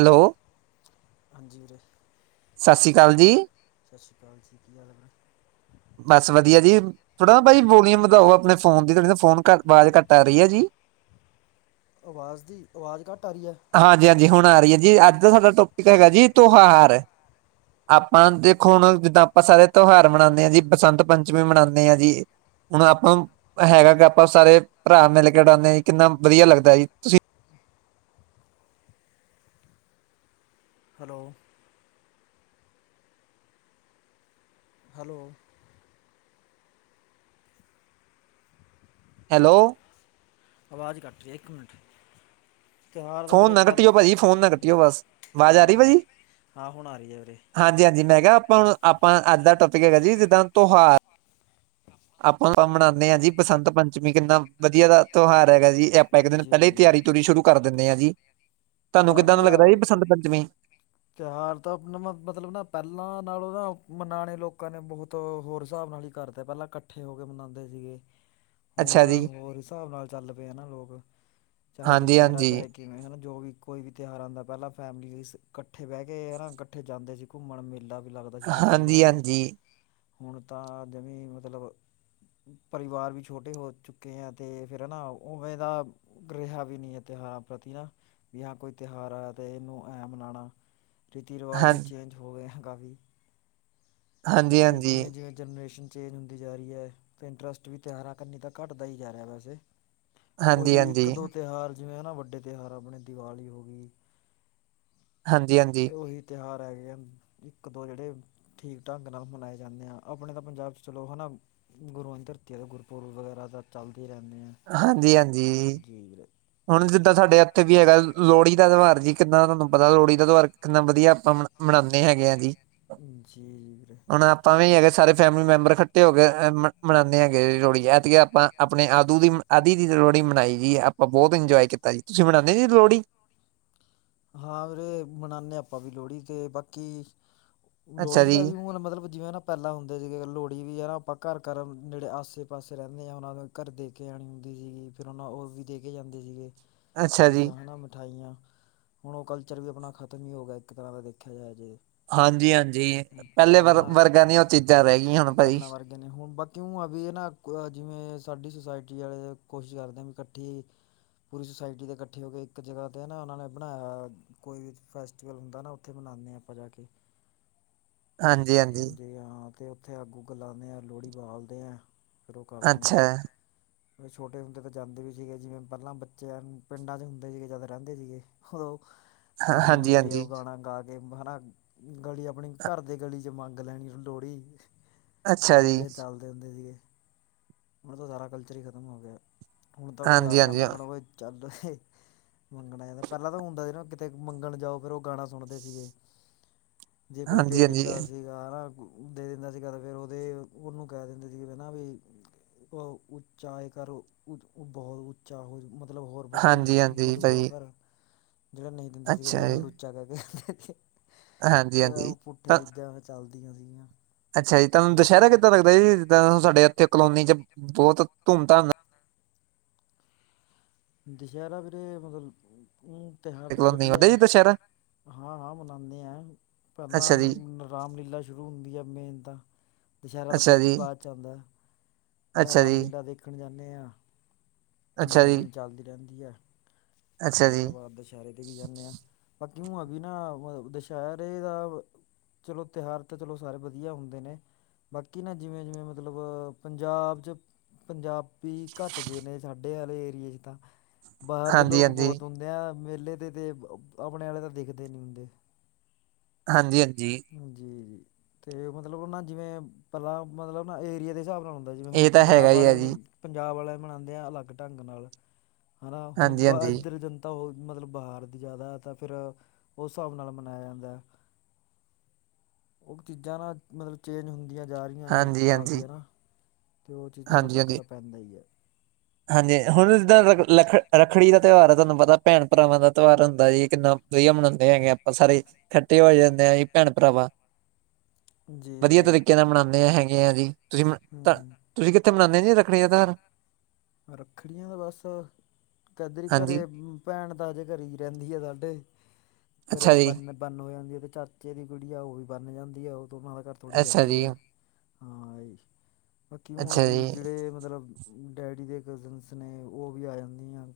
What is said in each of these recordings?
Hello- ਹਾਂਜੀ ਵੀਰੇ ਸਾ ਸੀ਼ ਕਾਲ ਜੀ। ਸਤਿ ਸ਼੍ਰੀ ਕਾਲ ਜੀ। ਕੀ ਹਾਲ ਐ? ਬਸ ਵਧੀਆ ਜੀ, ਥੋੜਾ ਨਾ ਭਾਈ ਵੋਲੀਯੂਮ ਵਧਾਓ ਅਪਣੇ ਫੋਨ ਦੀ ਥੋੜੀ ਨਾ ਫੋਨ ਘਟ ਵਾਜ਼ ਘੱਟ ਆ ਰਈ ਐ ਜੀ। ਆਵਾਜ਼ ਦੀ ਆਵਾਜ਼ ਘੱਟ ਆ ਰੀ ਐ। ਹਾਂਜੀ-ਹਾਂਜੀ ਹੁਣ ਆ ਰਈ ਐ ਜੀ ਅੱਜ ਦਾ ਸਾਡਾ ਟੋਪਿਕ ਹੈਗਾ ਜੀ ਤੂਹਾਰ। ਆਪਾਂ ਦੇਖੋ ਹੁਣ ਜਿੱਦਾਂ ਆਪਾਂ ਸਾਰੇ ਤਿਉਹਾਰ ਮਨਾਣੇ ਹਾਂ ਜੀ ਬਸੰਤ ਪੰਚਮੀ ਮਨਾਣੇ ਆਂ ਜੀ। ਹੁਣ ਆਪਾਂ ਨੁ ਹੈਗਾ ਕਿ ਆਪਾਂ ਸਾਰੇ ਪਰਾ ਮਿਲ ਕੇ ਉਡਾੰਦੇ ਆ ਜੀ ਕਿੰਨਾ ਵਧੀਆ ਲੱਗਦਾ ਜੀ। ਤੁਸੀਂ ਹੈਲੋ- ਹੈਲੋ। ਹੈਲੋ। ਆਵਾਜ਼ ਕੱਟ ਰੀ ਐ, ਇੱਕ ਮਿੰਟ ਤਿਉਹਾਰ ਦਾ ਫੋਨ ਵੀਰੇ ਨਾ ਪਰ ਕੱਟਿਓ ਭਾਜੀ, ਫੋਨ ਨਾ ਕੱਟਿਓ ਬਸ। ਆਵਾਜ਼ ਹਾਂ-ਹਾਂ ਹੁਣ ਆ ਰਹੀ ਹੈ ਵੀਰੇ। ਹਾਂਜੀ-ਹਾਂਜੀ ਮੈਂ ਕਿਹਾ ਆਪਾਂ ਆਪਾਂ ਅੱਜ ਦਾ ਟੋਪਿਕ ਹੈਗਾ ਜੀ ਜਿੱਦਾਂ ਤੋਹਾਰ। ਆਪਾਂ ਆ ਮਨਾਣੇ ਹਾਂ ਜੀ ਬਸੰਤ ਪੰਚਮੀ ਕਿੰਨਾ ਵਧੀਆ ਦਾ। ਤੋਹਾਰ ਹੈਗਾ ਜੀ ਆਪਾਂ ਇੱਕ ਦਿਨ ਜੀ ਪਹਿਲੇ ਹੀ ਜੀ ਤਿਆਰੀ ਤੁਰੀ ਸ਼ੁਰੂ ਕਰ ਦਿੰਣੇ ਹਾਂ ਜੀ। ਤਾਨੂੰ ਪਰ ਕਿੱਦਾਂ ਦਾ ਨਾ ਲੱਗਦਾ ਐ ਜੀ ਬਸੰਤ ਪੰਚਮੀ? ਤਿਉਹਾਰ ਤਾਂ ਆ ਨ ਮਤਲਬ ਨਾ ਪਹਿਲਾਂ ਨਾਲੋਂ ਨਾ ਮਨਾਣੇ ਲੋਕਾਂ ਨੇ ਬਹੁਤ ਹੋਰ ਹਿਸਾਬ ਨਾਲ ਹੀ ਘਰ ਦੇ ਪਹਿਲਾਂ ਇਕੱਠੇ ਹੋ ਕੇ ਮਨਾਂਦੇ ਸੀਗੇ। ਹਾਂ। ਹੁਣ ਹੋਰ ਹਿਸਾਬ ਨਾਲ ਚੱਲ ਪਏ ਆ ਨਾ ਲੋਕ ਚਾਹੇ ਹਾਂਜੀ ਹਾਂਜੀ ਦੁਸਹਿਰਾ-ਚਾਹੇ ਕਿਵੇਂ ਹੈ ਨਾ ਜੋ ਵੀ ਕੋਈ ਵੀ ਤਿਉਹਾਰ ਆੰਦੈ ਪੈਲਾਂ ਫੈਮਲੀਸ ਕੱਠੇ ਬੈਹ ਕੇ ਯਾਰਾ ਕੱਠੇ ਜਾਂਦੇ ਸੀ ਘੁੰਮਣ। ਮੇਲਾ ਵੀ ਲੱਗ ਹਾਂਜੀ-ਹਾਂਜੀ। ਹੁਣ ਤਾਂ ਆਦਮੀ ਮਤਲਬ ਪਰਿਵਾਰ ਵੀ ਛੋਟੇ ਹੋ ਚੁੱਕੇ ਐ, ਤੇ ਫੇਰ ਹਨਾ ਉਵੇਂ ਦਾ ਰਿਹਾ ਵੀ ਨੀ ਏ ਤਿਉਹਾਰਾਂ ਪ੍ਰਤੀ ਨਾ ਵੀ ਹਾਂ ਕੋਈ ਤਿਉਹਾਰ ਆਯਾ ਤੇ ਇਨੂੰ ਐਂ ਮਨਾਣਾ। ਰੀਤੀ-ਰਿਵਾਜ਼ ਹਾਂ ਵੀ ਚੇਂਜ ਹੋ ਗਏ ਹੈਂਅ ਕਾਫੀ। ਹਾਂਜੀ ਬਾਕੀ ਹਾਂਜੀ ਜਿਵੇਂ-ਜਿਵੇਂ ਜਨਰੇਸ਼ਨ ਚੇਂਜ ਹੁੰਦੀ ਜਾ ਰੀ ਐ ਤੇ ਇੰਟਰਸਟ ਵੀ ਤਿਉਹਾਰਾਂ ਕਨੀ ਤਾਂ ਘੱਟਦਾ ਹੀ ਜਾ ਰਿਹਾ ਵੈਸੇ। ਹਾਂਜੀ ਹਾਂਜੀ ਓਹੀ ਹਾਂਜੀ ਇੱਕ-ਦੋ ਤਿਉਹਾਰ ਜਿਵੇਂ ਹਨਾ ਵੱਡੇ ਤਿਉਹਾਰ ਅਪਣੇ ਦੀਵਾਲੀ ਹੋ ਗੀ‌। ਹਾਂਜੀ-ਹਾਂਜੀ। ਉਹੀ ਤਿਉਹਾਰ ਹੈਗੇ ਆ ਇੱਕ ਦੋ ਜਿਹੜੇ ਠੀਕ। ਢੰਗ ਨਾਲ ਮਨਾਏ ਜਾਂਦੇ ਆਾਂ ਆਪਣੇ ਤਾਂ ਪੰਜਾਬ ਚ ਚਲੋ ਹੈ ਨਾ ਗੁਰੂਆਂ ਦੀ ਧਰਤੀ ਐ ਦੇ ਗੁਰਪੁਰਬ ਵਗੈਰਾ ਤਾਂ ਚੱਲਦੇ ਹੀ ਰਹਿੰਦੇ ਹੈ। ਹਾਂਜੀ-ਹਾਂਜੀ। ਜੀ ਵੀਰੇ। ਹੁਣ ਜਿੱਦਾਂ ਸਾਡੇ ਇੱਥੇ ਵੀ ਹੈਗਾ ਲੋਹੜੀ ਦਾ ਤਿਉਹਾਰ ਜੀ ਕਿੱਦਾਂ ਦਾ ਤੁਹਾਨੂੰ ਪਤਾ ਲੋਹੜੀ ਦਾ ਤਿਉਹਾਰ। ਕਿਨਾ ਵਧੀਆ ਆਪਾਂ ਮਨਾਉਦੇ ਹੈਗੇ ਆ ਜੀ ਜੀ ਜੀ ਵੀਰੇ ਹੁਣ ਆਪਾਂ ਵੀ ਅਗੇ ਸਾਰੇ। ਫੈਮਿਲੀ ਮੈਂਬਰ ਇਕੱਠੇ ਹੋ ਕੇ ਮਨਾਉਂਦੇ ਹੈਗੇ ਲੋਹੜੀ ਐਤ ਗਿ ਆਪਾਂ ਆਪਣੇ ਆਪ। ਦੂ ਦੀ ਆਧੀ ਦੀ ਲੋਹੜ ਮਨਾਈ ਜੀ ਆਪਾਂ ਬਹੁਤ ਇੰਜੋਏ ਕੀਤਾ ਜੀ ਤੁਸੀਂ ਮਨਾਉਂਦੇ ਨਿ ਜੀ ਲੋਹੜੀ। ਹਾਂ ਵੀਰੇ ਮਨਾਦੇ ਹਾ ਆਪਾਂ ਵੀ ਲੋਹੜੀ ਤੇ ਬਾਕੀ। ਅੱਛਾ ਲੋੜੀ ਜੀ ਦਾ ਵੀ ਉਹ ਮਤਲਬ ਜਿਵੇਂ ਨਾ। ਪਹਿਲਾਂ ਹੁੰਦੇ ਸੀਗੇ ਲੋਹੜੀ ਵੀ ਹੈ ਨਾ ਆਪਾਂ ਘਰ ਘਰ ਨੇੜੇ ਆਸੇ ਪਾਸੇ ਰਹਿੰਦੇ ਆਾਂ ਉਹਨਾਂ ਨਾ। ਘਰ ਦੇ ਕੇ ਆਉਣੇ ਹੁੰਦੀ ਫਿਰ ਉਹਨਾਂ ਔਰ ਵੀ ਦੇ ਕੇ ਜਾਂਦੇ ਸੀਗੇ। ਅੱਛਾ ਜੀ ਚੀਜ਼ਾਂ ਹਨਾ ਮਿਠਾਈਆਂ। ਹੁਣ ਉਹ ਕਲਚਰ ਵੀ ਆਪਣਾ ਖ਼ਤਮ ਹੀ ਹੋ ਗਿਆ ਇੱਕ ਤਰ੍ਹਾਂ ਦਾ ਦੇਖਿਆ ਜਾਇਆ ਜੇ। ਹਾਂਜੀ ਹਾਂਜੀ ਪਹਿਲੇ ਪਹਿਲਾਂ ਵਰ ਹਨਾ ਵਰਗਾਾਂ ਨਿ ਉਹ ਚੀਜ਼ਾਂ ਰਹਿ ਗਈਆਂ ਹੁਣ ਭਾਜੀ। ਪਹਿਲਾਂ ਵਰਗੇ ਹੁਣ ਬਾਕੀ ਹ ਅ ਵੀ ਇਹ ਨਾ ਜਿਵੇਂ ਸਾਡੀ ਸੁਸਾਇਟੀ ਵਾਲੇ ਕੋਸ਼ਿਸ਼ ਕਰਦੇ ਵੀ ਇਕੱਠੀ। ਪੂਰੀ ਸੁਸਾਇਟੀ ਤੇ ਇਕੱਠੇ ਹੋ ਕੇ ਇੱਕ ਜਗ੍ਹਾ ਤੇ ਨਾ ਉਹਨਾਂ ਨੇ। ਬਣਾਇਆ ਕੋਈ ਵੀ ਫੈਸਟੀਵਲ ਹੁੰਦਾ ਨਾ ਉੱਥੇ ਮਨਾਉਂਦੇ ਹਾਂ ਆਪਾਂ ਜਾ ਕੇ। ਹਾਂਜੀ ਹਾਂ ਤੇ ਉੱਥੇ ਅੱਗ ਉਗ ਲਾਉਨੇ ਆ ਲੋਹੜੀ ਬਾਲਦੇ ਆ। ਸ਼ੁਰੂ ਕਰਦੇ ਹਾਂ ਅੱਛਾ ਹਾਂਜੀ। ਫ ਛੋਟੇ ਹੁੰਦੇ ਤਾਂ ਜਾਂਦੇ ਵੀ ਸੀਗੇ ਜਿਵੇਂ ਪਹਿਲਾਂ ਬੱਚੇ ਪਿੰਡਾਂ ਚ ਹੁੰਦੇ ਸੀਗੇ ਜਾਂਦਾ ਰਹਿੰਦੇ ਸੀਗੇ। ਉਹਹ ਹਾਂ- ਸੁੰਦਰੀ ਹਾਂਜੀ ਮੁੁੰਦਰੀ ਹਾਂਜੀ ਉਹ ਗਾਣਾ ਗਾ। ਤੇ ਮਹਾਨਾ ਗਲੀ ਆਪਣੀ ਘਰ ਦੇ ਗਲੀ ਚ ਮੰਗ ਲੈਣੀ ਲੋਹੜੀ। ਅੱਛਾ ਉਹੋ ਜੀ ਜਿਹੇ ਚੱਲਦੇ ਹੁੰਦੇ ਸੀਗੇ ਹੁਣ ਤਾਂ ਸਾਰਾ ਕਲਚਰ ਹੀ ਖ਼ਤਮ ਹੋ ਗਿਆ। ਹੁਣ ਤਾਂ ਕੋਈ ਹਾਂਜੀ ਅੱਜ ਦਾ ਹਾਂਜੀ ਮੰਗਣਾ ਕੋਈ ਚੱਲ ਮੰਗਣਾ ਇਹਦਾ। ਪਹਿਲਾਂ ਤਾਂ ਹੁੰਦਾ ਸੀ ਨਾ ਕਿਤੇ ਮੰਗਣ ਜਾਓ ਫਿਰ ਉਹ ਗਾਣਾ ਸੁਣਦੇ ਸੀਗੇ। ਜੇ ਕੋਈ ਹਾਂਜੀ ਦੇ ਹਾਂਜੀ ਦਿੰਦਾ ਸੀ। ਦੇ ਦਿੰਦਾ ਸੀਗਾ ਤੇ ਫੇਰ ਉਹਦੇ ਉਹਨੂੰ ਕਹਿ ਦਿੰਦੇ ਸੀਗੇ ਨਾ ਵੀ। ਉਹ ਉੱਚਾਏ ਕਰੋ ਬਹੁਤ ਉੱਚਾ ਹੋ ਮ ਮਤਲਬ ਹੋਰ ਵਧਾਈ ਹਾਂਜੀ [unintelligible] ਹਾਂਜੀ ਬਦੂਗਾ ਭਾਜੀ ਘਰ। ਜਿਹੜਾ ਨਹੀ ਦਿੰਦੇ ਸੀਗੇ [unintelligible] ਅੱਛਾ ਫੇਰ ਉਹਨੂੰ ਜੀ ਲੁਚਾ ਕਹ ਕੇ ਕੇ ਹਾਂਜੀ ਹਾਂਜੀ ਪੁੱਠੇ ਚੀਜ਼ਾਂ। ਚੱਲਦੀਆਂ ਸੀਗੀਆਂ। ਅਛਾ ਜੀ ਤੁਹਾਨੂੰ ਪਰ ਉਹ ਦਸ਼ਹਿਰਾਂ ਕਿੱਦਾਂ ਲੱਗਦਾ ਜੀ ਜਿੰਦਾ ਸਾਡੇ ਇੱਥੇ ਕਲੋਨੀ ਚ ਬਹੁਤ ਧੂਮ ਧਾਮ। ਨਾਲ ਦੁਸਹਿਰਾਂ ਵੀਰੇ ਮਤਲਬ ਉ ਤਿਉਹਾਰ ਕਲੋਂ ਨਹੀਂ ਹੁੰਦਾ ਜੀ ਵਧੀਆ। ਦੁਸਹਿਰਾ ਹਾਂ ਹਾਂ ਮਨਾਆਦੇ ਹਾਂ। ਪਹਿਲਾਂ ਅੱਛਾ ਜੀ ਰਾਮਲੀਲਾ ਸ਼ੁਰੂ ਹੁੰਦੀ ਆ ਮੇਨ ਤਾਂ। ਦੁਸਹਿਰਾ ਤਾਂ ਅੱਛਾ ਫਿਰ ਵੀ ਜੀ ਬਾਅਦ ਚ ਆਉਦਾ ਪਹਿਲਾਂ ਅੱਛਾ ਜੀ ਰਾਮਲੀਲਾ ਦੇ ਦੇਖਣ ਜਾਨੇ ਹਾਂ ਅੱਛਾ ਨੌ ਜੀ ਦਿਨ ਚੱਲਦੀ ਰਹਿਦੀ ਹੈ। ਤੇ ਅੱਛਾ ਜੀ ਉਹਦੇ ਬਾਅਦ ਦੁਸਹਿਰੇ ਤੇ ਵੀ ਜਾਂਨੇ ਹਾਂ ਬਾਕੀ ਹੁ ਵੀ ਨਾ ਵ ਦੁਸਹਿਰੇ ਦਾ। ਚਲੋ ਤਿਉਹਾਰ ਤਾਂ ਚਲੋ ਸਾਰੇ ਵਧੀਆ ਹੁੰਦੇ ਨੇ। ਬਾਕੀ ਨਾ ਜਿਵੇਂ ਜਿਵੇਂ ਮਤਲਬ ਪੰਜਾਬ ਚ। ਪੰਜਾਬੀ ਘੱਟ ਗਏ ਨੇ ਸਾਡੇ ਵਾਲੇ ਏਰੀਏ ਚ ਤਾਂ ਬਾਹਰ ਦੇ ਹਾਂਜੀ ਲੋਕ। ਹਾਂਜੀ ਹੁੰਦਿਆਂ ਮੇਲੇ ਤੇ-ਤੇ ਆਪਣੇ ਵਾਲੇ ਤਾਂ ਦਿਖਦੇ ਨੀ ਹੁੰਦੇ। ਹਾਂਜੀ ਹਾਂਜੀ। ਜੀ ਜੀ ਤੇ ਮਤਲਬ ਨਾ ਜਿਵੇਂ ਪਹਿਲਾਂ ਮਤਲਬ ਨਾ ਏਰੀਏ ਦੇ ਹਿਸਾਬ ਨਾਲ ਹੁੰ ਜਿਵੇਂ ਹੁਣ ਇਹ ਤਾਂ ਪੰਜਾਬ ਹੈਗਾ ਹੀ ਹੈ ਵਾਲੇ ਨੇ। ਜੀ ਪੰਜਾਬ ਵਾਲੇ ਮਨਾਂਦੇ ਆ ਅਲੱਗ ਢੰਗ ਨਾਲ ਹਨਾ ਹੁਣ ਹਾਂਜੀ ਬ। ਹਾਂਜੀ ਜਨਤਾ ਹੋ ਮਤਲਬ ਬਾਹਾਰ ਦੀ ਜ਼ਿਆਦਾ ਤਾਂ ਫਿਰ ਅ। ਉਸ ਹਿਸਾਬ ਨਾਲ ਮਨਾਇਆ ਜਾਂਦਾ ਹੈ ਉਹ ਚੀਜ਼ਾਂ ਨਾ ਮਤਲਬ ਚੇਂਜ ਹੁੰ। ਜਾ ਰਹੀਆਂ ਨੇ ਹਾਂਜੀ ਹਾਂਜੀ ਕਾਫੀ ਹਾਂਜੀ ਹਣਾ ਤੇ ਉਹ ਚੀਜ਼ਾਂ ਦਾ ਫ਼ਰਕ ਹਾਂਜੀ ਤਾਂ ਪੈਂਦਾ ਹੀ ਹੈ। ਹਾਂਜੀ ਹੁਣ ਜਿੱਦਾਂ ਰੱਖੜੀ ਦਾ ਤਿਉਹਾਰ ਹੈ ਤੁਹਾਨੂੰ ਪਤਾ ਭੈਣ ਭਰਾਵਾਂ ਦਾ ਤਿਉਹਾਰ ਹੁੰਦਾ ਜੀ ਕਿੰਨਾ ਦੋਹੀ ਬਣਾਉਦੇ ਹੈਗੇ ਆਪਾਂ ਸਾਰੇ ਇਕਠੇ ਹੋ ਜਾਂਦੇ ਆ ਜੀ ਭੈਣ ਭਰਾਵਾਂ। ਜੀ ਵਧੀਆ ਵੀਰੇ ਤਰੀਕੇ ਨਾਲ ਮਨਾਉਦੇ ਹੈਗੇ ਆ ਜੀ ਤੁਸੀ ਤਾ। ਹਮ ਤੁਸੀ ਕਿਥੇ ਮਨਾਨੇਂ ਜੀ ਰੱਖੜੀ ਦਾ ਤਿਉਹਾਰ? ਰੱਖੜੀਆਂ ਤਾਂ ਬਸ, ਕੈਦਰੀ ਘਰੇ ਹਾਂਜੀ ਭੈਣ ਤਾਂ ਅਜੇ ਘਰੇ ਰਹਿੰਦੀ ਆ ਸਾਡੇ, ਘਰੇ ਅੱਛਾ ਜੀ ਬੰਨ ਬੰਨ ਹੋ ਜਾਂਦੀ ਹੈ। ਤੇ ਚਾਚੇ ਦੀ ਕੁੜੀ ਆ, ਉਹ ਵੀ ਬੰਨ ਜਾਂਦੀ ਆ। ਉਹ ਦੋਹਾਂ ਦਾ ਘਰ ਥੋੜ੍ਹੀ ਜੀ ਅੱਗੇ ਆ, ਆਹੀ, ਪਰ ਕਿਉਂ ਆ ਅੱਛਾ ਵੀ, ਜੀ ਜਿਹੜੇ ਮਤਲਬ ਡੈਡੀ ਦੇ ਕਜ਼ਨਸ ਨੇ ਉਹ ਵੀ ਆ ਜਾਂਦੀਆਂ,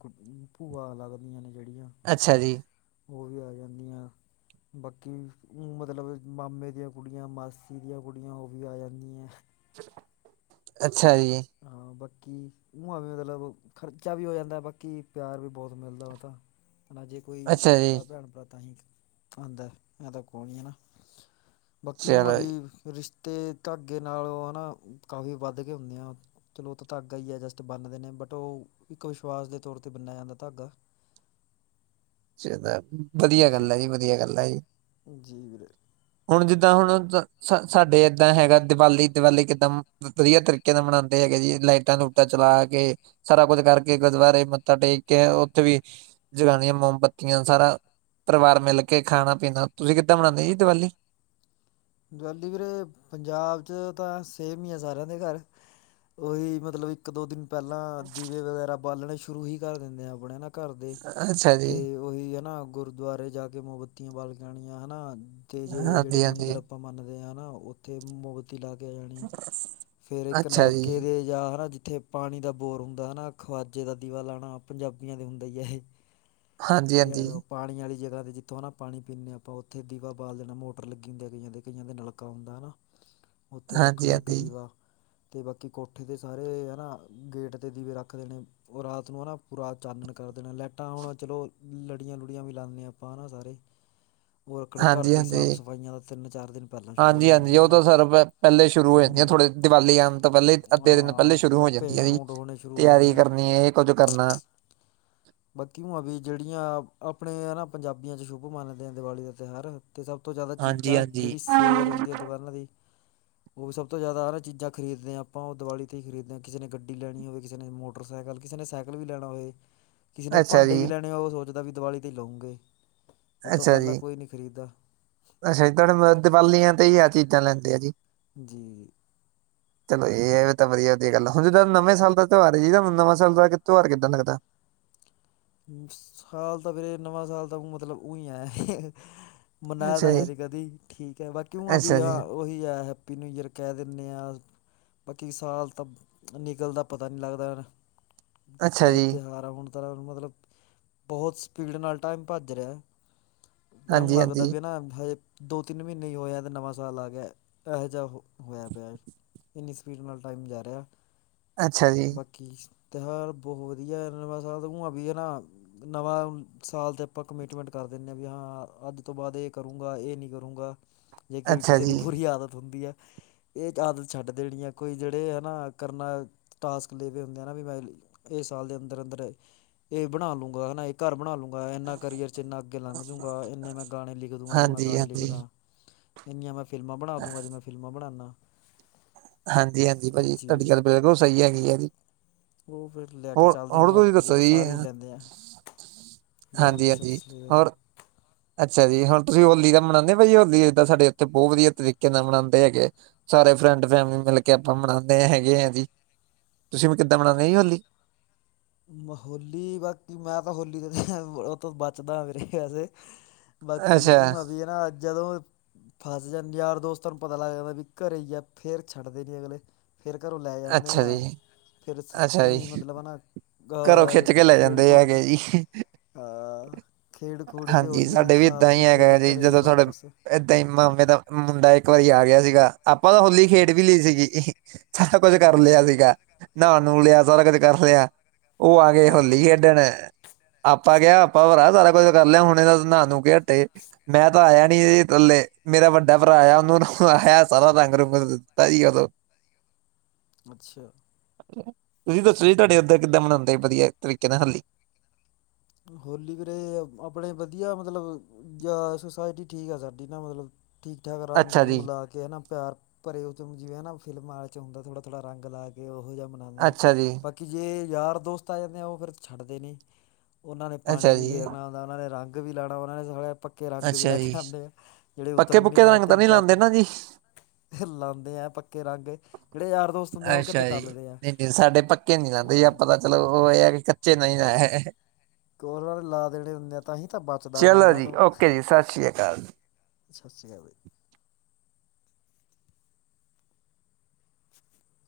ਭੂਆ ਲੱਗਦੀਆਂ ਨੇ ਜਿਹੜੀਆਂ। ਅੱਛਾ ਜੀ। ਉਹ ਵੀ ਆ ਜਾਂਦੀਆਂ। ਬਾਕੀ ਮਤਲਬ, ਮਾਮੇ ਦੀਆਂ ਕੁੜੀਆਂ, ਮਾਸੀ ਦੀਆਂ ਕੁੜੀਆਂ, ਉਹ ਵੀ ਆ ਜਾਂਦੀਆਂ। ਅਛਾ ਜੀ। ਹਾਂ ਬਾਕੀ, ਭੂਆ ਮਤਲਬ ਖਰਚਾ ਵੀ ਹੋ ਜਾਂਦਾ ਬਾਕੀ, ਪਿਆਰ ਵੀ ਬਹੁਤ ਮਿਲਦਾ, ਉਹ ਤਾਂ ਹਾਂਜੀ। ਕੋਈ ਅੱਛਾ ਜੀ ਹੁੰਦਾ ਭੈਣ-ਭਰਾ ਤਾਂਹੀ, ਆਂਦਾ ਐਂ ਤਾਂ ਕੌਣ ਈ ਹਣਾ। ਬਾਕੀ ਉ ਚਲੋ ਆਂਵੀ ਜੀ ਰਿਸ਼ਤੇ ਧਾਗੇ ਨਾਲ ਉਹ ਆ, ਨਾ ਕਾਫੀ ਵੱਧਕੇ ਹੁੰਦੇ ਆ ਚਲੋ ਉਹ ਤਾਂ ਧਾਗਾ ਹੀ ਹੈ, ਜਸਟ ਬੰਨਦੇ ਨੇ ਬਟ ਉਹ, ਇੱਕ ਵਿਸ਼ਵਾਸ ਦੇ ਤੌਰ ਤੇ ਬਨਿਆ ਜਾਂਦਾ ਹੈ ਧਾਗਾ। ਚਾਹੀਦਾ ਵਧੀਆ ਗੱਲ ਹੈ ਜੀ, ਵਧੀਆ ਗੱਲ ਹੈ ਜੀ। ਜੀ ਵੀਰੇ ਹੁਣ ਜਿੱਦਾਂ ਹੁਣ, ਸਾਡੇ ਏਦਾਂ ਹੈਗਾ, ਦੀਵਾਲੀ-ਦੀਵਾਲੀ ਕਿੱਦਾਂ ਵਧੀਆ ਤੱਰੀਕੇ ਨਾਲ ਮਨਾਂਦੇ ਹੈਗੇ ਜੀ, ਲਾਈਟਾਂ-ਲੂਟਾਂ ਚਲਾਕੇ ਸਾਰਾ ਕੁੱਝ ਕਰ ਕੇ ਗੁਰਦੁਆਰੇ ਮੱਥਾ ਟੇਕਕੇ ਉਥੇ ਵੀ ਜਗਾਣੀਆਂ ਮੋਮਬੱਤੀਆਂ ਸਾਰਾ ਪਰਿਵਾਰ ਮਿਲਕੇ ਖਾਣਾ-ਪੀਣਾ, ਤੁਸੀ ਕਿੱਦਾਂ ਮਨਾਂਦੇ ਜੀ ਦੀਵਾਲੀ? ਦੀਵਾਲੀ ਵੀਰੇ, ਪੰਜਾਬ'ਚ ਤਾਂ ਸੇਮ ਹੀ ਆ ਸਾਰਿਆਂ ਦੇ ਘਰ। ਉਹੀ ਮਤਲਬ ਇਕ-ਦੋ ਦਿਨ ਪਹਿਲਾਂ ਦੀਵੇ ਵਗੈਰਾ ਬਾਲਣੇ ਸ਼ੁਰੂ ਹੀ ਕਰ ਦਿੰਨੇ ਆ ਨਾ, ਆਪਣੇ ਨਾ ਘਰਦੇ, ਅੱਛਾ ਜੀ ਤੇ ਉਹੀ ਹਨਾ, ਗੁਰਦੁਆਰੇ ਜਾਕੇ ਮੋਮਬੱਤੀਆਂ ਬਾਲਕੇ ਆਣੀਆਂ ਹਨਾ, ਤੇ ਜੇ ਜਿਹੜੇ ਹਾਂਜੀ ਹਾਂਜੀ ਮੰਦਿਰ ਆਪਾਂ ਮੰਨਦੇ ਆ ਨਾ ਉਥੇ ਮੋਮਬੱਤੀ ਲਾਕੇ ਆ ਜਾਣੀ, ਫੇਰ ਇਕ ਅੱਛਾ ਜੀ ਨਲਕੇ ਦੇ ਜਾਂ ਹਨਾ, ਜਿਥੇ ਪਾਣੀ ਦਾ ਬੋਰ ਹੁੰਦਾ ਹਨਾ, ਖਵਾਜੇ ਦਾ ਦੀਵਾ ਲਾਣਾ ਪੰਜਾਬੀਆਂ ਦੇ ਹੁੰਦਾ ਹੀਹੈ, ਇਹ। [inaudible] ਤੇ ਹੈਗਾ। ਪਾਣੀ ਵਾਲੀ ਜਗ੍ਹਾ ਤੇ ਜਿੱਥੋਂ ਹਨਾ ਪਾਣੀ ਪੀਂਨੇ ਹਾਂ, ਆਪਾਂ ਉੱਥੇ ਦੀਵਾ ਬਾਲਦੇ ਨਾਲ ਮੋਟਰ ਲੱਗੀ ਹੁੰਦੀ ਆ, ਕਈਆਂ ਦੇ। ਕਈਆਂ ਦਾ ਨਲਕਾ ਹੁੰਦਾ ਹੈ ਨਾ, ਉੱਥੇ ਹਾਂਜੀ ਹਾਂਜੀ ਹਾਂਜੀ ਰੱਖਣਾ ਇੱਕ ਦੀਵਾ। ਤੇ ਬਾਕੀ ਕੋਠੇ ਦੇ ਸਾਰੇ ਹਨਾ, ਗੇਟ 'ਤੇ ਦੀਵੇ ਰੱਖਦੇ ਨੇ। ਉਹ ਰਾਤ ਨੂੰ ਹਨਾ ਪੂਰਾ ਚਾਨਣ ਕਰਦੇ ਨੇ, ਲਾਈਟਾਂ ਹੁਣ ਚਲੋ ਲੜੀਆਂ-ਲੁੜੀਆਂ ਵੀ ਲਾਂਨੇ ਹਾਂ, ਆਪਾਂ ਹਨਾ ਸਾਰੇ। [inaudible] ਉਹ ਰੱਖਣਾ ਘਰ ਦੀ ਸਾਫ਼-ਸਫਾਈਆਂ ਦਾ, ਤਿੰਨ-ਚਾਰ ਦਿਨ ਪਹਿਲਾਂ। ਸ਼ੁਰੂ ਹੋ ਹਾਂਜੀ-ਹਾਂਜੀ, ਜਾਂਦੀਆਂ ਉਹ ਨੇ ਤਾਂ ਸਰ ਪਹਿਲੇ ਸ਼ੁਰੂ ਹੋ ਜਾਂਦੀਆਂ, ਹੂੰ ਥੋੜੇ ਦੀਵਾਲੀ ਆਉਣ ਤੋਂ ਪਹਿਲੇ ਕਿੰਨੇ ਦਿਨ ਪਹਿਲੇ ਹਾਂ ਸ਼ੁਰੂ ਕ ਹੋ ਜਾਂਦੀ ਪੇਂਟ ਹੈਜੀ, ਪੂੰਟ ਹੋਣੇ ਸ਼ੁਰੂ ਹੋ ਜਾਂਦੇ ਤਿਆਰੀ ਆ, ਕਰਨੀ ਇਹ ਕੁੱਝ ਕਰਨਾ। ਬਾਕੀ ਉਂ ਵੀ ਆ ਜਿਹੜੀਆਂ ਆਪਣੇ ਆ ਨਾ ਪੰਜਾਬੀਆਂ'ਚ ਸ਼ੁਭ ਮੰਨਦੇ ਆਂ, ਦੀਵਾਲੀ ਦਾ ਤਿਉਹਾਰ। ਤੇ ਸਭ ਤੋਂ ਜ਼ਿਆਦਾ ਹਾਂਜੀ ਚੀਜ਼ਾਂ ਹਾਂਜੀ। ਜਿਹੜੀ ਸੇਲ ਹੁੰਦੀ ਹੈ, ਦੁਕਾਨਾਂ ਦੀ। ਉਹ ਵੀ ਸਭ ਤੋਂ ਜ਼ਿਆਦਾ ਹਨਾ ਚੀਜ਼ਾਂ ਖਰੀਦਦੇ ਹਾਂ ਆਪਾਂ, ਉਹ ਦਿਵਾਲੀ ਤੇ ਹੀ ਖਰੀਦਦੇ ਹਾਂ, ਕਿਸੇ ਨੇ ਗੱਡੀ ਲੈਣੀ ਹੋਵੇ, ਕਿਸੇ ਨੇ ਮੋਟਰ ਮੋਟਰਸਾਈਕਲ, ਕਿਸੇ ਨੇ ਸਾਈਕਲ ਵੀ ਲੈਣਾ ਹੋਏ। ਕਿਸੇ ਨੇ ਅੱਛਾ ਭਾਂਡੇ ਜੀ, ਵੀ ਲੈਣੇ ਉਹ ਸੋਚਦਾ, ਵੀ ਦਿਵਾਲੀ ਤੇ ਹੀ ਲਉਂਗੇ ਉਹ ਤੋਂ ਪਹਿਲਾਂ ਕੋਈ ਨਹੀਂ ਖਰੀਦਦਾ। ਅਛਾ ਜੀ, ਤੁਹਾਡਾ ਮਤਲਬ, ਦੀਵਾਲੀਆਂ ਤੇ ਹੀ ਆਹ ਚੀਜ਼ਾਂ ਲੈਂਦੇ ਆ ਜੀ। ਜੀ- ਜੀ। [inaudible] ਚਲੋ, ਇਹ ਐ ਵੀ ਤਾਂ ਵਧੀਆ ਦੀ ਗੱਲ ਆ, ਹੁਣ ਜਿੱਦਾਂ ਨਵੇਂ ਸਾਲ ਦਾ ਤਉਹਾਰ ਜੀਦਾ, ਨੂੰ ਨਵਾਂ ਸਾਲ ਦਾ ਤਉਹਾਰ ਕਿੱਦਾਂ ਦਾ ਲੱਗਦਾ? ਸਾਲ ਤਾਂ ਵੀਰੇ, ਨਵਾਂ ਸਾਲ ਤਾਂ ਉਂ ਮਤਲਬ ਉਂਈ ਹੈ ਮਨਾਇਆ ਅੱਛਾ ਤਾਂ ਹੈ ਜੀ, ਨਹੀਂ ਕਦੀ, ਠੀਕ ਹੈ, ਬਾਕੀ ਉਂ ਆਂ ਵੀ, ਅੱਛਾ ਆ ਜੀ, ਓਹੀ ਹੈ। ਵੀ, ਨਿਊ ਈਅਰ ਕਹਿ ਦਿੰਨੇ ਆਂ। ਬਾਕੀ ਸਾਲ ਤਾਂ, ਨਿਕਲਦਾ ਪਤਾ ਨਹੀਂ ਲੱਗਦਾ। ਅੱਛਾ ਚਾਹੇ ਜੀ, ਤਿਉਹਾਰ ਆ, ਹੁਣ ਤਾ ਮਤਲਬ ਬਹੁਤ ਸਪੀਡ ਨਾਲ ਟਾਈਮ ਭੱਜ ਰਿਹਾ ਐਂ ਹਾਂਜੀ ਲੱਗਦਾ ਹਾਂਜੀ, ਬਿ ਨਾ ਹੇ ਦੋ ਤਿੰਨ ਮੀਨੇ ਹੀ ਹੋਏ ਆ ਤੇ ਨਵਾਂ ਸਾਲ ਆ ਗੇਆ ਐਹੋ ਜਿਹਾ ਹੋ ਹੋਇਆ ਪਿਆ। ਇੰਨੀ ਸਪੀਡ ਨਾਲ ਟਾਈਮ ਜਾ ਰੇਆ। ਅੱਛਾ ਜੀ। ਬਾਕੀ ਤਿਉਹਾਰ ਬਹੁ ਵਧੀਆ [unintelligible] ਨਵਾਂ ਸਾਲ ਤੇ ਆਪਾਂ ਕਮਿਟਮੈਂਟ ਕਰ ਦੇਂਨੇ ਬੀ ਆ ਅੱਜ ਤੋਂ ਬਾਦ ਏ ਕਰੂੰਗਾ ਏ ਨੀ ਕਰੂੰਗਾ। ਜੇਕ ਅੱਛਾ ਕਿਸੇ ਦੀ ਜੀ, ਬੁਰੀ ਆਦਤ ਹੁੰਦੀ ਆ ਏ ਆਦਤ ਛੱਡ ਦੇਣੀ ਆ ਕੋਈ ਜਿਹੜੇ ਆ ਨਾ, ਕਰਨਾ ਟਾਸਕ ਲੇਵੇ ਹੁੰਦੇ ਆ ਨਾ ਵੀ ਮੈਂ ਏ ਸਾਲ ਦੇ ਅੰਦਰ ਅੰਦਰ ਏ ਬਣਾ ਲੂੰਗਾਾ ਏ ਘਰ ਬਣਾ ਲੂੰਗਾ ਐਂਨਾ ਕਰੀਅਰ ਚ ਇੰਨਾ ਅੱਗੇ ਲੰਘ ਜੂਗਾ ਐਂਨੇ ਮੈਂ ਗਾਣੇ ਲਿਖ ਦੂੰਗਾ ਜੇ ਮੈਂ ਹਾਂਜੀ ਗਾਣੇ ਲਿਖਦਾ [inaudible] ਐਂਨੀਆਂ ਮੈਂ ਫਿਲਮਾਂ ਬਣਾ ਦੂੰਗਾ ਜੇ ਮੈਂ ਫਿਲਮਾਂ ਬਣਾਨਾ। ਹਾਂਜੀ- ਹਾਂਜੀ ਭਾਜੀ ਧਾਡੀ ਗੱਲ ਬਿਲਕੁਲ ਸਹੀ ਹੈਗੀ ਆ ਜੀ। ਉ ਫੇਰ ਲੈ ਕੇ ਹੋਰ ਚੱਲ ਦੇ ਹੋਰ ਆ ਤੁਸੀਂ ਓ ਦੱਸੋ ਜੀ ਸਾਰੇ ਈ ਲੈਂਦੇ ਆ ਹਾਂਜੀ ਹਾਂਜੀ ਰੈਵਲੂਸ਼ਨਸ ਲਈ ਹੋਰ ਅੱਛਾ ਜੀ ਹੋਣ ਤੁਸੀਂ ਹੋਲੀ ਦਾ ਮਨਾਉਂਦੇ ਹੋ ਬਾਈ ਹੋਲੀਦਾਂ ਸਾਡੇ ਉੱਥੇ ਬਹੁਤ ਵਧੀਆ ਤਰੀਕੇ ਨਾਲ ਮਨਾਉਂਦੇ ਹੈਗੇ ਆ। ਸਾਰੇ ਫਰੈਂਡ ਫੈਮਲੀ ਮਿਲ ਕੇ ਆਪਾਂ ਮਨਾਉਂਦੇ ਹ ਹੈਗੇ ਆ ਜੀ, ਤੁਸੀਂ ਮ ਕਿੱਦਾਂ ਮਨਾਉਂਦੇ ਜੀ ਹੋਲੀ? ਬ ਹੋਲੀ ਬਾਕੀ ਮੈਂ ਤਾਂ ਹੋਲੀ ਦੇ ਓ ਤੋਂ ਬਚਦਾ ਆ ਵੀਰੇ ਵੈਸੇ। ਬਾਕੀ ਅੱਛਾ [unintelligible] ਫਸ ਜਾਂ ਯਾਰ ਦੋਤਾਂ ਨੂੰ ਪਤਾ ਲੱਗਦਾ ਵੀ ਘਰੇ ਆ ਫਿਰ ਛੱਡਦੇ ਨ ਅਗਲੇ। ਫਿਰ ਘਰੋਂ ਲੈ ਜਾਂਦੇ ਅੱਛਾ ਜੀ ਐ, ਫਿਰ ਸ ਅੱਛਾ ਮੀ ਜੀ ਮਤਲਬ ਨਾ ਘਰੋਂ ਅ ਖਿੱਚ ਕੇ ਲੈ ਖੇਡ ਜਾਂਦੇ ਖੂਡ ਕੇ ਹੈਗੇ ਜੀ। ਅ ਖੇਡ ਖੂਡ ਕੇ ਹਾਂਜੀ ਹੋਲੀ ਸਾਡੇ ਵੀ ਖਾ ਏਦਾਂ ਈ ਪੀ ਹੈਗਾ ਕੇ ਹੈ ਫਿਰ ਜੀ ਘਰੇ ਜਦੋਂ ਸਾਡੇ ਵਾਪਸ ਤੇ ਮਾਮੇ ਦਾ ਮੁੰਡਾ ਇੱਕ ਵਾਰੀ ਆ ਗਿਆ ਸੀਗਾ, ਆਪਾਂ ਤਾਂ ਹੋਲੀ ਖੇਡ ਵੀ ਲਈ ਸੀਗੀ ਜੀ। ਸਾਰਾ ਕੁਛ ਕਰ ਲਿਆ ਹਮ ਸੀਗਾ, ਨਹਾ ਨੂ ਲਿਆ ਸਾਰਾ ਕੁਛ ਕਰ ਲਿਆ ਓ ਆ ਗੇ ਹੋਲੀ ਆਹੋ ਖੇਡਣ ਆਪਾਂ ਕੇਆ ਆਪਾਂ ਵ ਸਾਰਾ ਕੁੱ ਕਰ ਲਿਆ ਹੁਣੇ ਅਸ ਨਾ ਨੂ ਕੀ ਹਟੇ ਮੈਂ ਤਾਂ ਆਇਆ ਨੀ ਥੱਲੇ ਮੇਰਾ ਵੱਡਾ ਭਰਾ ਆਇਆ ਉਨੂੰ ਆਇਆ ਸਾਰਾ ਰੰਗ ਰੁੰਗ [unintelligible] ਅੱਛਾ। ਤੁਈ ਦੱਸੋ ਜੀ ਤੁਆਡੇ ਉਦਰ ਕਿੱਦਾਂ ਮਨਾਂਦੇ ਵਧੀਆ ਤਰੀਕੇ ਨਾਲ ਹੱਲੀ? ਹੋਲੀ ਵੀਰੇ ਆਪਣੇ ਵਧੀਆ ਮਤਲਬ ਜਾਂ ਸੋਸਾਇਟੀ ਠੀਕ ਆ ਸਾਡੀ ਨਾ ਮਤਲਬ ਠੀਕ ਠਾਕ ਰੰਗ ਅੱਛਾ ਰੂੰਗ ਜੀ ਲਾ ਕੇ ਹਨਾ ਪਿਆਰ ਭਰੇ ਚ ਓ ਜਿਵੇਂ ਨਾ ਫਿਲਮਾ ਚ ਹੁੰਦਾ ਥੋੜਾ -ਥੋੜਾ ਰੰਗ ਲਾ ਕੇ ਉਹ ਜਾ ਲਾਨੇਂ ਆ ਅੱਛਾ ਜੀ ਬਾਕੀ ਜੇ ਯਾਰ ਦੋਸਤ ਆ ਜਾਂਦੇ ਆ ਓ ਫਿਰ ਛੱਡਦੇ ਨੀ। ਓਨਾਂ ਨੇ ਪਾਣੀ ਅੱਛਾ ਵੀ ਜੀ ਗੇਰਨਾ ਉਦਾ ਓਨਾ ਨਾਂ ਨੇ ਰੰਗ ਵੀ ਲਾਣਾ ਉਹਨਾਂ ਨੇ ਸਾਲੇ ਕੇ ਰੰਗ ਵੀ ਅੱਛਾ ਲੱਥ ਜੀ ਜਾਦੇ ਆ ਜੇੜੇ ਪੱਕੇ ਉਤਰਨ ਪੁੱਕੇ ਨਾ ਰੰਗ ਤਾਂ ਤਿੰਨ ਨਹੀਂ ਚਾਰ- ਲਾਉਂਦੇ ਚਾਰ ਨਾ ਜੀ ਹ ਲਾਂਦੇ ਆ ਪੱਕੇ ਰੰਗ ਜੇੜੇ ਯਾਰ ਦੋਸਤ ਹੁੰਦੇ ਆ ਓ ਕਿੱਥੇ ਟਲਦੇ ਆ। ਐਨੇ ਸਾਡੇ ਧ ਕੇ ਨੀ ਜਾਂਦੇ ਜੀ ਹਾਂ ਆਪਾ ਚਲੋ ਓ ਏ ਹੈ ਕਿ ਕੱਚੇ ਨਈ ਆ ਹ ਕੋਰ ਵਾਲੇ ਲਾ ਦੇਦੇ ਹੁੰਦੇ ਆ ਤਾਂ ਹੀ ਤਾਂ ਬਚਦਾ ਮੈਂ ਚਲੋ ਓਨਾਂ ਜੀ ਤੋਂ। ਓਕੇ ਜੀ ਸਤਿ ਸ਼੍ਰੀ ਅਕਾਲ ਸੱਸੀ ਕਾਲ ਬਈ। [unintelligible]